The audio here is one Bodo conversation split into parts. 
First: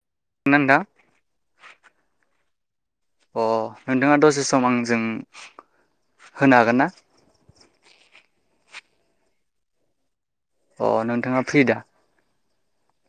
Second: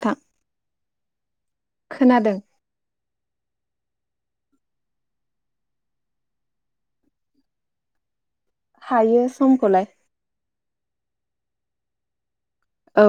[unintelligible] ना नोंथां खोनादों अ नोंथाङा दसे सम आंजों होनो हागोन ना? हायो समखौलाय। अ नोंथाङा फ्रि दा? औ।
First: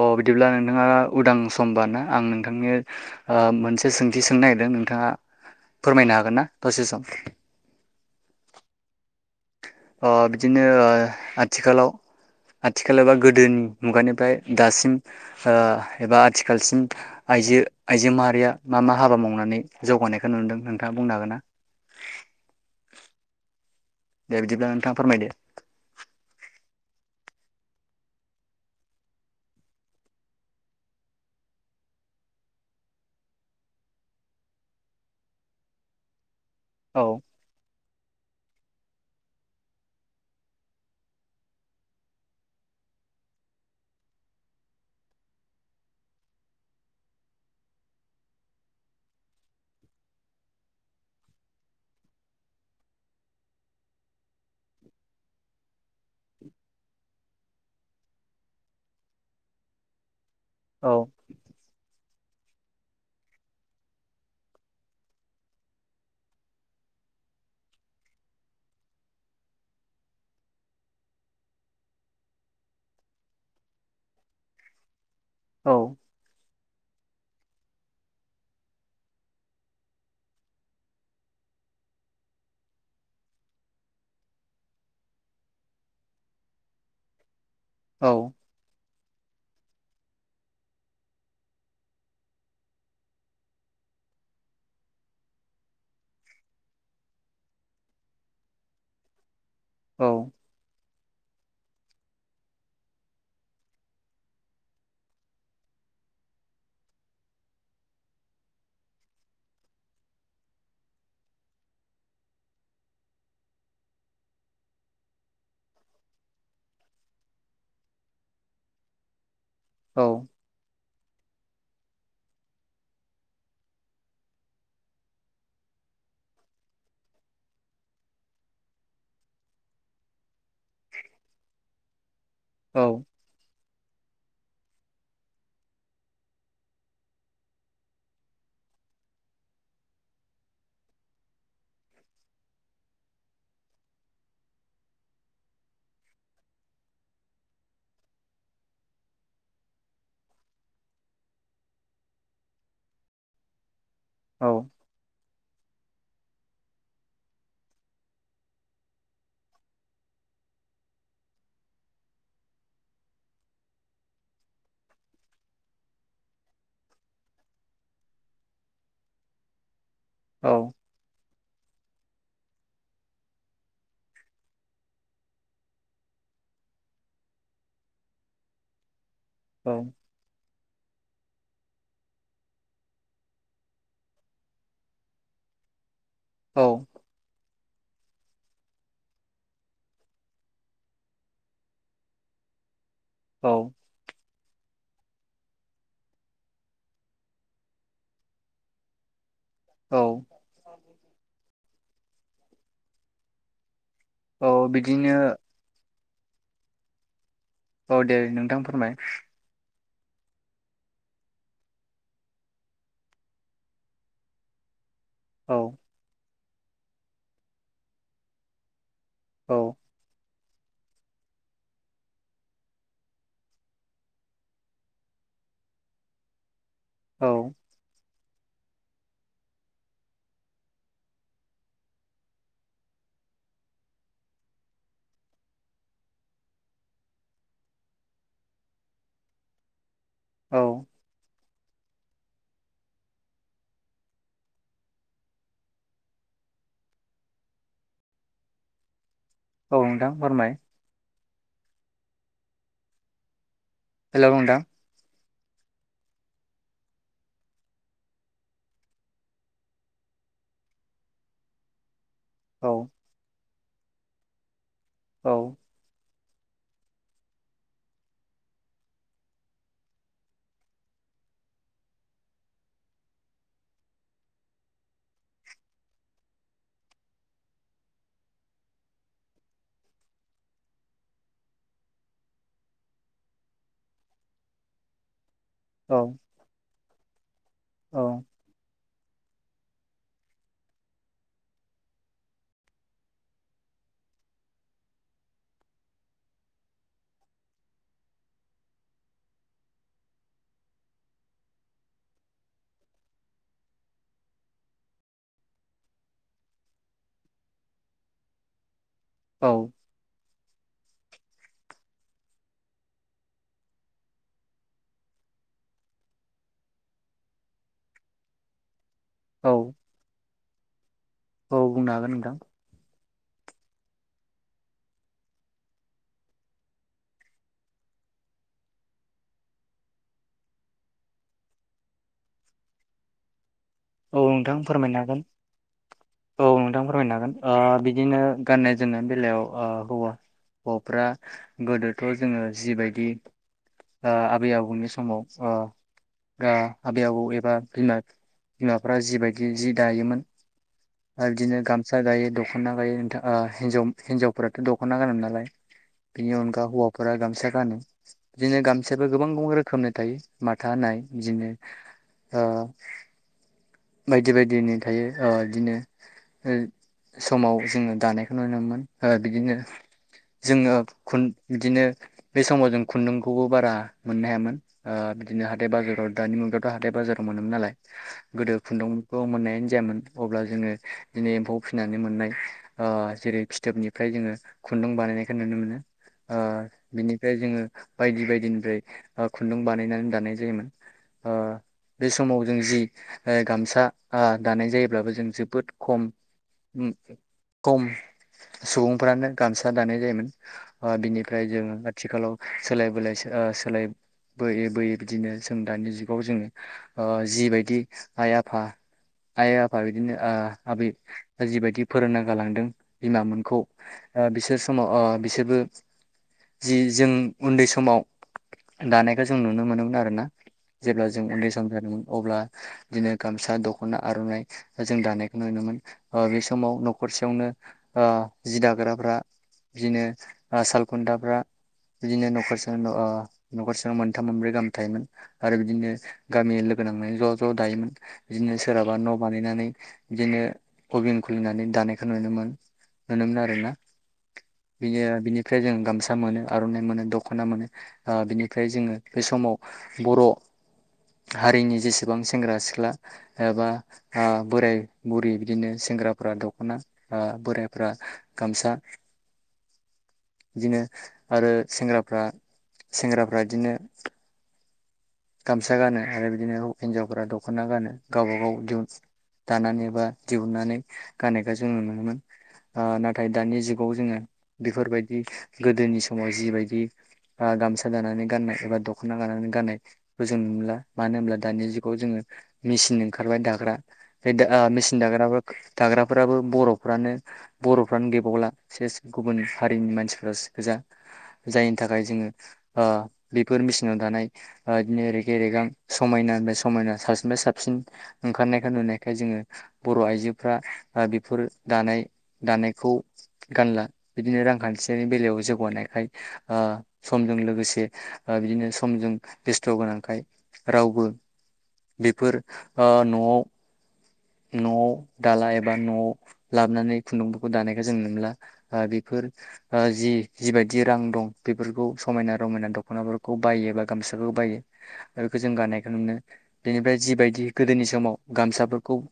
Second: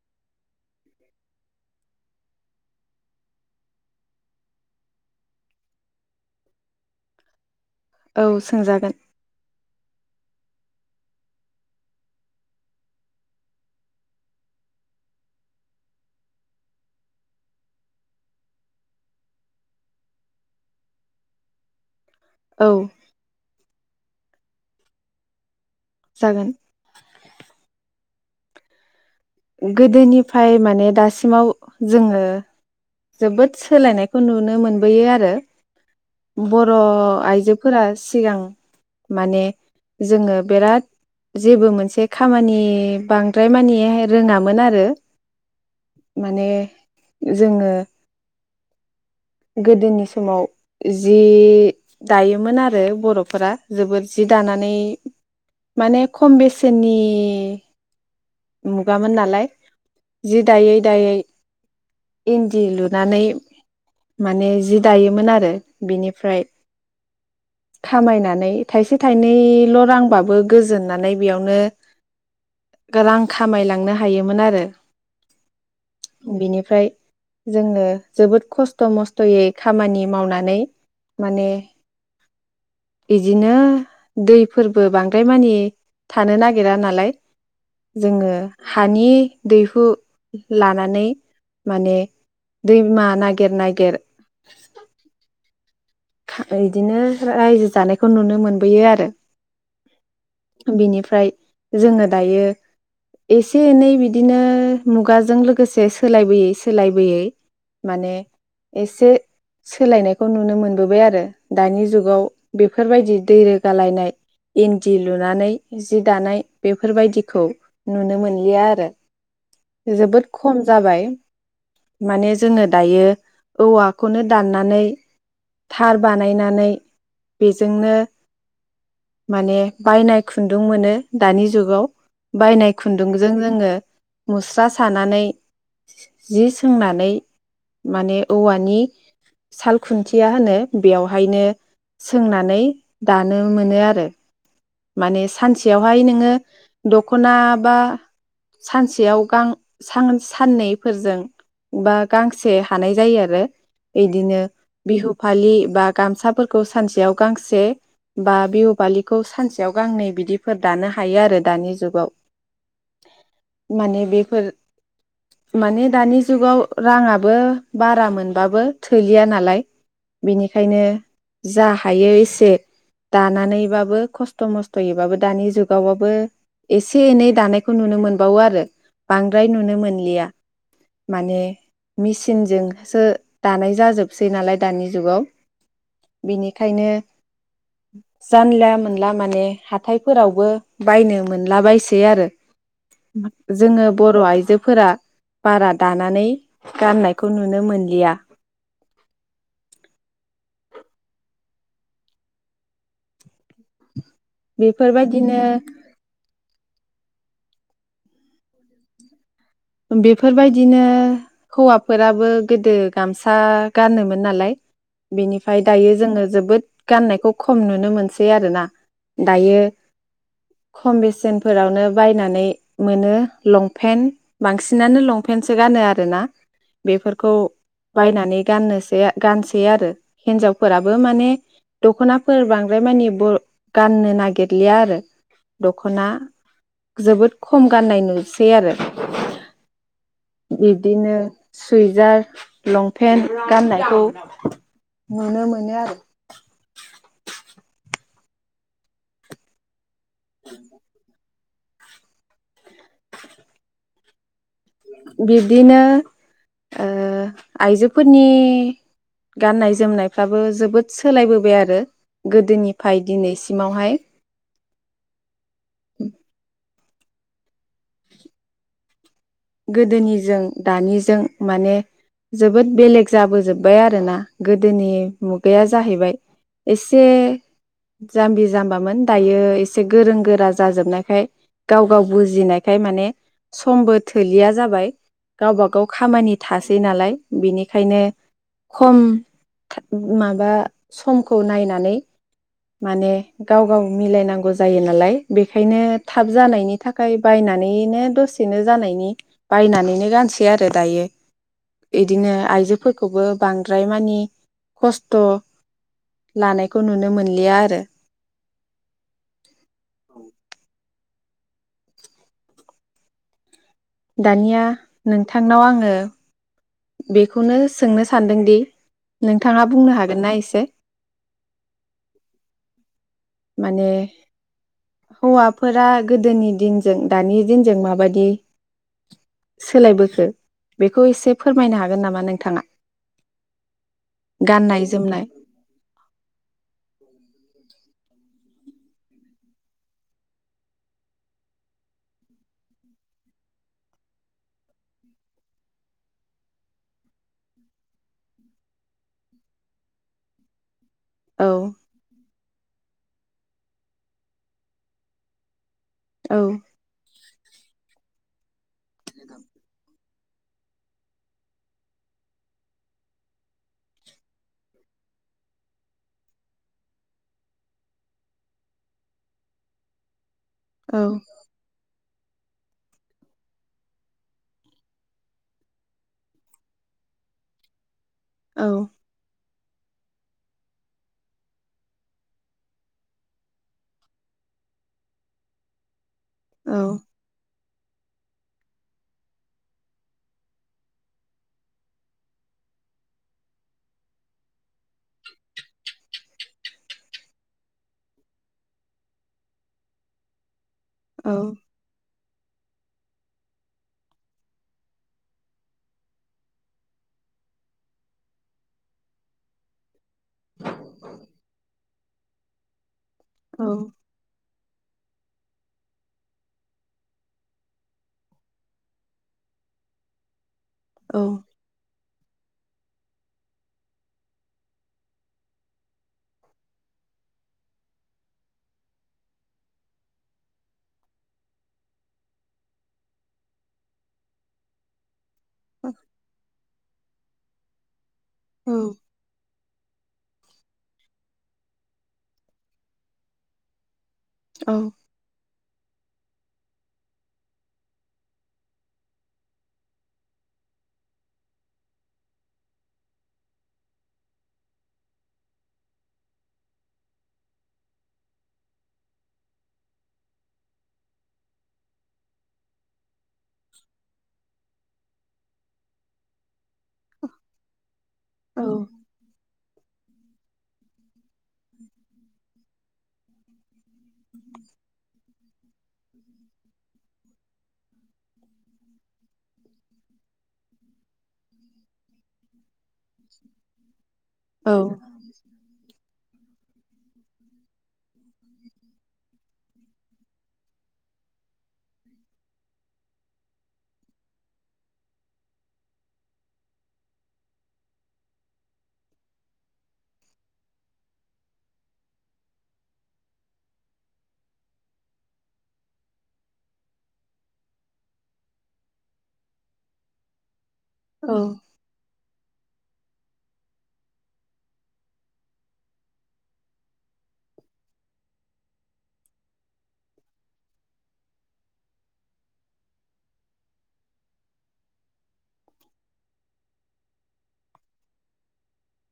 अ बिदिब्ला नोंथाङा उदां समबार ना आं नोंथांनि मोनसे सोंथि सोंनो नागिरदों नोंथाङा फोरमायनो हागोन ना? दसे सम औ सोंजागोन। बिदिनो आथिखालाव आथिखाल एबा गोदोनि मुगानिफ्राय दासिम एबा आथिखालसिम आइजो आइजो माहारिया मा मा हाबा मावनानै जौगानायखौ नुदों नोंथाङा बुंनो हागोन ना? औ। दे बिदिब्ला नोंथाङा फोरमायदो। जागोन। गोदोनिफ्राय माने दासिमाव जोङो जोबोद सोलायनायखौ नुनो मोनबोयो आरो। बर' औ आइजोफोरा सिगां माने जोङो बिराद जेबो मोनसे खामानि बांद्राय मानि रोङामोन आरो माने जोङो गोदोनि समाव जि दायोमोन आरो बर'फोरा जोबोद जि दानानै माने खम बेसेननि मुगामोन नालाय। जि दायै औ दायै इनदि लुनानै। माने जि दायोमोन आरो बिनिफ्राय खामायनानै थाइसे थाइनैल' रांबाबो गोजोननानै बेयावनो रां खामायलांनो हायोमोन आरो। औ। फ्राय जोंनो जोबोद खस्थ' खस्थ' मस्थ'यै खामानि मावनानै, माने बिदिनो दैफोरबो बांद्राय मानि थानो नागिरा नालाय। औ जोङो हानि दैहु लानानै माने दैमा नागिरनाय। गेर इदिनो रायजो जानायखौ नुनो मोनबोयो आरो। औ बिनि ओमफ्राय जोङो दायो एसे एनै बिदिनो मुगाजों लोगोसे सोलायबोयै सोलायबोयै माने एसे सोलायनायखौ नुनो मोन बोबाय आरो दानि जुगाव बेफोरबायदि दै रोगालायनाय इन्दि लुनानै जि दानाय बेफोरबायदिखौ नुनो मोनलिया आरो। जोबोद औ खम जाबाय। माने जोङो दायो औवाखौनो दाननानै थार बानायनानै बेजोंनो माने बायनाय खुन्दुं मोनो दानि जुगाव। बायनाय औ खुन्दुंजों जोङो मुस्रा सानानै जि सोंनानै माने औवानि साल खुन्थिया नो बेयावहायनो सोंनानै दानो मोनो आरो माने सानसेयावहाय नोङो दखना बा सानसेयाव गां साननैफोरजों बा गांसे हानाय जायो आरो। इदिनो औ बिहु फालि बा गामसाफोरखौ सानसेयाव गांसे, बा बिहु फालिखौ सानसेयाव गांनै बिदिफोर दानो हायो आरो दानि जुगाव माने बेफोर माने दानि जुगाव राङाबो बारा मोनबाबो थोलिया नालाय। औ बेनिखायनो जा थायो एसे दानानैबाबो खस्थ' मस्थ'यैबाबो दानि जुगावबाबो एसे एनै दानायखौ नुनो मोनबावो आरो। बांद्राय औ नुनो मोनलिया। माने मेसिनजोंसो दानाय जाजोबसै नालाय दानि जुगाव औ बेनिखायनो जानला मोनला माने हाथाइफोरावबो बायनो मोनला बायसै आरो औ जोङो बर' आइजोफोरा बारा दानानै गाननायखौ नुनो मोनलिया औ औ बिदिनो बेफोरबायदिनो औ दे नोंथां फोरमाय बेफोरबायदिनो हौवाफोराबो गोदो गामसा गानोमोन नालाय औ बेनिफ्राय दायो जोङो जोबोद गाननायखौ खम नुनो मोनसै आरोना दायो औ खम बेसेनफोरावनो बायनानै मोनो लंपेन्ट बांसिनानो लंपेन्टसो गानो आरोना औ बेफोरखौ बायनानै नै गाननोसै गानसै आरो हिनजावफोराबो माने दख'नाफोर बांद्राय मानि बर गाननो नागिरलिया आरो दख'ना जोबोद खम गाननाय नुसै आरो औ [inaudible] बिदिनो सुवइजार लंपेन्ट गाननायखौ नुनो मोनो आरो औ नोंथां फोरमाय [inaudible] हेल' नोंथां बिब्दिनो ओ आइजोफोरनि गाननाय जोमनायफ्राबो जोबोद सोलायबोबाय आरो औ गोदोनिफ्राय दिनै सिमावहाय औ गोदोनिजों दानिजों माने जोबोद बेलेग जाबोजोब्बाय आरोना गोदोनि मुगाया जाहैबाय एसे जाम्बि जाम्बामोन दायो एसे गोरों गोरा जाजोबनायखाय गाव गाव बुजिनायखाय माने समबो थोलिया जाबाय गावबा गाव औ खामानि थासै नालाय औ बिनिखायनो खम माबा समखौ नायनानै माने गाव गाव मिलायनांगौ जायो नालाय बेखायनो थाब जानायनि थाखाय बायनानैनो दसेनो जानायनि बायनानैनो गानसै आरो दायो बिदिनो आइजोफोरखौबो बांद्राय मानि खस्थ' लानायखौ नुनो मोनलिया आरो औ दानिया नोंथांनाव आङो बेखौनो सोंनो सानदोंदि नोंथाङा बुंनो हागोननाा एसे औ बुंनो हागोन नोंथां माने हौवाफोरा गोदोनि दिनजों दानि दिनजों माबायदि सोलायबोखो बेखौ एसे फोरमायनो हागोन नामा नोंथाङा? औ नोंथां गाननाय फोरमायनो हागोन जोमनाय औ नोंथां फोरमायनो हागोन ओ बि दिनो गाननाय जोमनायनि बेलायाव ओ हौवा हौवाफ्रा गोदोथ' जोङो जिबायदि ओ आबै आबौनि समाव ओ आ आबै आबौ एबा बिमा बिमाफ्रा जिबायदि जि दायोमोन आरो बिदिनो औ गामसा दायो दख' ना गायो नोंथा ओ हिन्जाव हिन्जावफोराथ' दख'ना गानो नालाय बेनि औ अनगा हौवाफोरा गामसा गानो। दिनो गाम सायाबो गोबां गोबां रोखोमनि थायो। माथा होनाय बिदिनो ओ बायदि बायदिनि थायो ओ इदिनो समाव जोङो दानायखौ नुनो मोन ओ बिदिनो‌ जोङो औ खुन इदिनो बे समाव जों खुन्दुंखौबो बारा मोननो हायामोन ओ बिदिनो हाथाय बाजाराव दानि मुगायावथ' हाथाय बाजाराव मोनोमोन नालाय। गोदो खुन्दुंखौ मोननायानो जायामोन। अब्ला जोङो इदिनो एम्फौ फिसिनानै मोननाय ओ जेरै फिथोबनिफ्राय जोङो खुन्दुं बानायनायखौ नुनो मोनो। ओ औ बिनिफ्राय जोङो बायदि बायदिनिफ्राय ओ खुन्दुं बानायनानै दानाय जायोमोन ओ बे समाव जों जि ओ गामसा आ दानाय जायोब्लाबो जों जोबोद खम उम खम सुबुंफ्रानो गामसा दानाय जायोमोन। ओ औ बिनिफ्राय जों आथिखालाव सोलाय बोलाय सो सोलायबोयै बोयै बिदिनो जों दानि जुगाव जोङो ओ जिबायदि आइ आफा आइ आफा बिदिनो ओआबै जिबायदि फोरोंना गालांदों बिमामोनखौ औ ओ बिसोरस समाव ओ बिसोरबो जि जों उन्दै समाव दानायखौ जों नुनो मोनोमोन आरो ना। जेब्ला औ जों उन्दै सम जादोंमोन। अब्ला बिदिनो गामसा, दख'ना, आर'नाइ जों दानायखौ नुनो मोन ओ बे समाव न'खरसेयावनो ओ जि दाग्राफ्रा बिदिनो ओ सालखुन्थाफ्रा बिदिनो न'खरसेनो ओ न'खरसेयाव मोनथाम मोनब्रै गाम थायोमोन। आरो बिदिनो गामि लोग गोनांनाय ज' ज' दायोमोन। बिदिनो सोरहाबा न' बानायनानै बिदिनो अइभिं खुलिनानै दानायखौ नुनोमोन नुनोमोन आरोना औ बिनि बिनिफ्राय जों गाम सा मोनो आर'नाइ मोनो दख'ना मोनो ओ बिनिफ्राय जोङो बे समाव बर' हारिनि जेसेबां सो सेंग्रा सिख्ला एबा ओ बोराय बुरि बिदिनो सेंग्राफ्रा दख'ना ओ बोरायफ्रा गामसा इदिनो आरो सेंग्राफ्रा सेंग्राफ्रा बिदिनो गामसा गानो आरो बिदिनो औ हिन्जावफोरा दख'ना गानो गावबा गाव औ दिहुन दानानै बा दिहुननानै गानायखो जों नुनोमोन ओ नाथाय दानि जुग खौ जोङो बेफोरबादि जों नुनो मोनला मानो होनब्ला दानि जुगाव जोङो मिसिन ओंखारबाय दाग्रा बे दा ओ औ मिसिन दाग्राबो दाग्राब फोराबो बर'फ्रानो बर'फ्रानो गैबावला सेस गुबुन हारिनि मानसिफ्रासो गोजा जायनि थाखाय जोङो ओ बेफोर मेसिनाव दानाय ओ इदिनो रेगे रेगां समायनानिफ्राय समायना साबसिननिफ्राय साबसिन ओंखारनायखाय नुनायखाय जोङो बर' आइजोफ्रा ओ बेफोर दानाय दानायखौ गानला बिदिनो रांखान्थियानि बेलायाव जौगानायखाय ओ समजों लोगोसे ओ बिदिनो समजों बेस्थ' गोनांखाय रावबो बेफोर ओ न'आव न'आव दाला एबा न'आव लाबोनानै खुन्दुंफोरखौ दानायखौ जों नुला ओ बेफोर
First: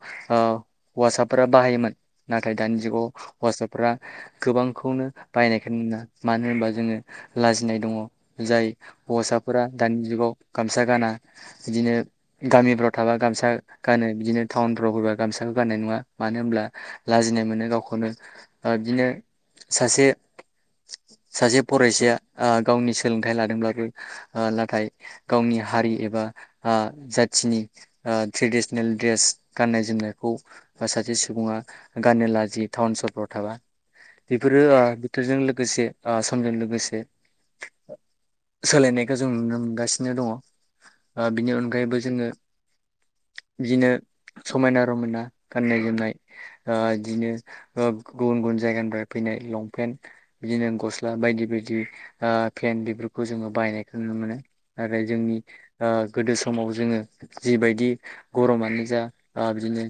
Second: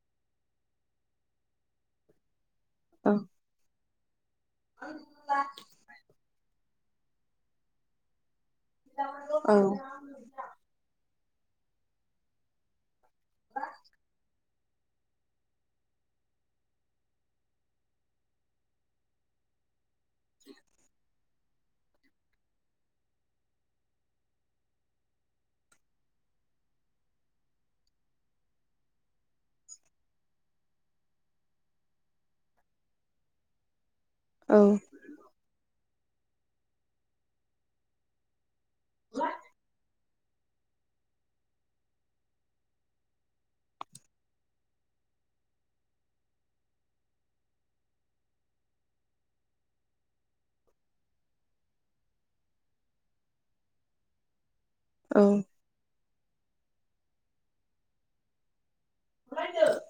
ओ हौवासाफोरा बाहायोमोन नाथाय दानि जुगाव हौवासाफ्रा गोबांखौनो बायनायखोनो नुनो मोना मानो होनोबा जोङो लाजिनाय दङ जाय हौवासाफोरा दानि जुगाव गामसा गाना बिदिनो गामिफ्राव थाबा गामसा गानो बिदिनो टाउनफ्राव फैबा गामसाखौ गाननाय नुवा मानो होनब्ला लाजिनाय मोनो गावखौनो ओ बिदिनो सासे सासे फरायसाया ओ गावनि सोलोंथाइ लादोंब्लाबो ओ नाथाय गावनि हारि एबा ओ जाथिनि ओ ट्रेडिसनेल ड्रेस गाननाय जोमनायखौ बा सासे सुबुङा गाननो लाजियो टाउन सहरफ्राव थाबा औ बेफोरो ओ बोथोरजों लोगोसे ओ समजों लोगोसे सोलायनायखौ जों नुनो मोनगासिनो दङ ओ बिनि अनगायैबो जोङो बिदिनो समायना रमायना गाननाय जोमनाय ओ इदिनो गुबुन गुबुन जायगानिफ्राय फैनाय लंपेन्ट बिदिनो गस्ला बायदि बायदि ओ पेन्ट बेफोरखौ जोङो बाहायनायखौ नुनो मोनो नाथाय जोंनि ओ गोदो समाव जोङो जिबायदि गरमानो जा आ बिदिनो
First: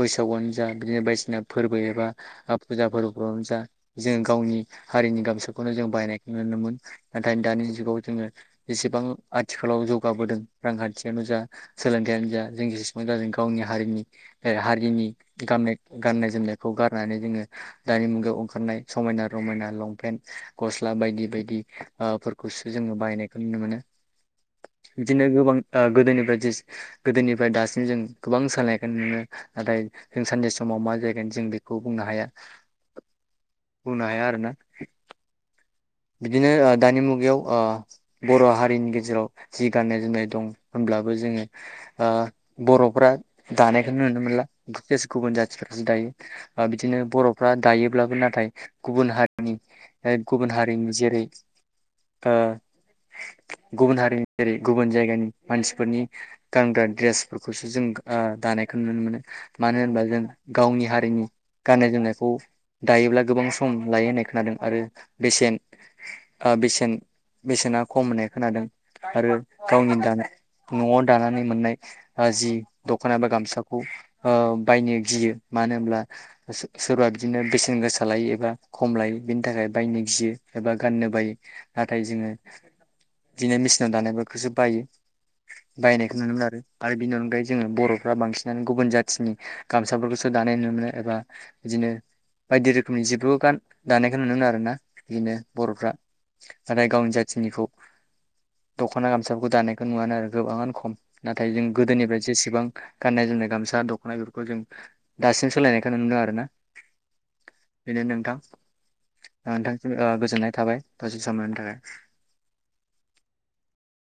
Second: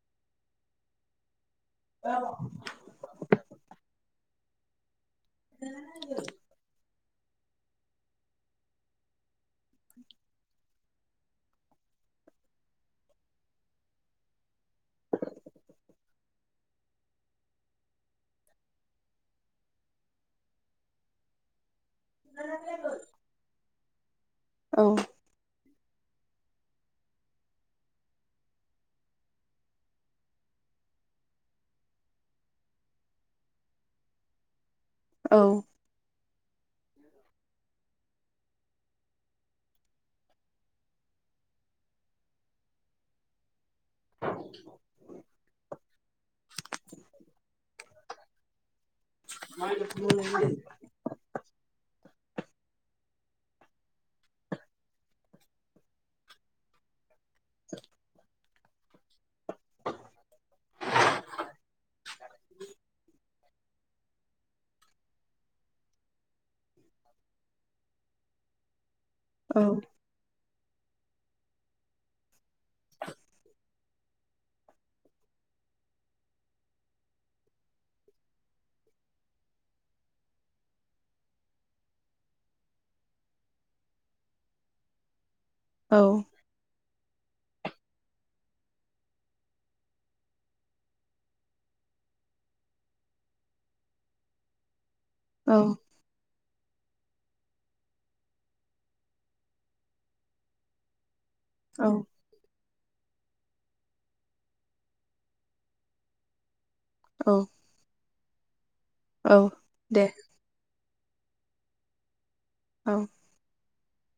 बैसागुआनो जा बिदिनो बायदिसिना फोरबो एबा फुजा फोरबोफ्रावनो जा जों गावनि हारिनि गामसा खौनो जों बायनायखौ मोनोमोन नाथाय दानि जुगाव जोङो जेसेबां आथिखालाव जौगाबोदों रांखान्थियानो जा सोलोंथायानो जा जों जेसेबां जाजों गावनि हारिनि हारिनि गामनाय गाननाय जोमनायखौ गारनानै जोङो दानि मुगायाव ओंखारनाय समायना रमायना लंपेन्ट गस्ला बायदि बायदि ओ फोरखौसो जोङो बाहायनायखौ नुनो मोनो बिदिनो गोबां ओ गोदोनिफ्राय जेस गोदोनिफ्राय दासिम जों गोबां सोलायखौ नुनो मोनो नाथाय जों सानसे समाव मा जाहैगोन जों बेखौ बुंनो हाया बुंनो हाया आरो ना औ बिदिनो ओ दानि मुगायाव ओ बर' हारिनि गेजेराव जि गाननाय जोमनाय दं होमब्लाबो जोङो ओ बर'फ्रा दानायखौनो नुनो मोनला सेस गुबुन जाथिफोर जि दायो ओ बिदिनो बरफ्रा दायोब्लाबो नाथाय गुबुन हारि [inaudible] जेरै ओ गुबुन हारिनि जेरै गुबुन जायगानि मानसिफोरनि गानग्रा द्रेसफोरखौसो जों ओ दानायखौ नुनो मोनो होनोबा जों गावनि हारिनि गाननाय जोमनायखौ दायोब्ला गोबां सम लायो होननाय खोनादों आरो बेसेन ओ बेसेन बेसेना खम होननाय खोनादों आरो गावनि दानाय नआव दानानै मोननाय ओ जि दखनाबा गामसाखौ ओ बायनो गियो मानो होनब्ला सोसोरबा बिदिनो बेसेन गोसा लायो एबा खम लायो बेनि थाखाय बायनो गियो एबा गाननो बायो नाथाय जोङो बिदिनो मेसिनाव दानायफोरखौसो बायो बायनायखौ नुनो मोना आरो बिनि अनगायै जोङो बरफ्रा बांसिनानो गुबुन जाथिनि गामसाफोरखौसो दानाय नुनो मोनो एबा बिदिनो बायदि रोखोमनि जिब्रु गान दानायखौ नुनो मोनो आरो ना बिदिनो बरफ्रा नाथाय गावनि जाथिनिखौ दखना गामसाफोरखौ दानायखौ नुवानोआरो गोबाङानो खम नाथाय जों गोदोनिफ्राय जेसेबां गान्नाय जोमनाय गामसा दखना बेफोरखौ जों दासिम सोलायनायखौ नुनो मोन्दों आरो ना औ बेनो नोंथां औ नोंथां दे गोजोननाय थाबाय दसे सम [unintelligible] थाखाय औ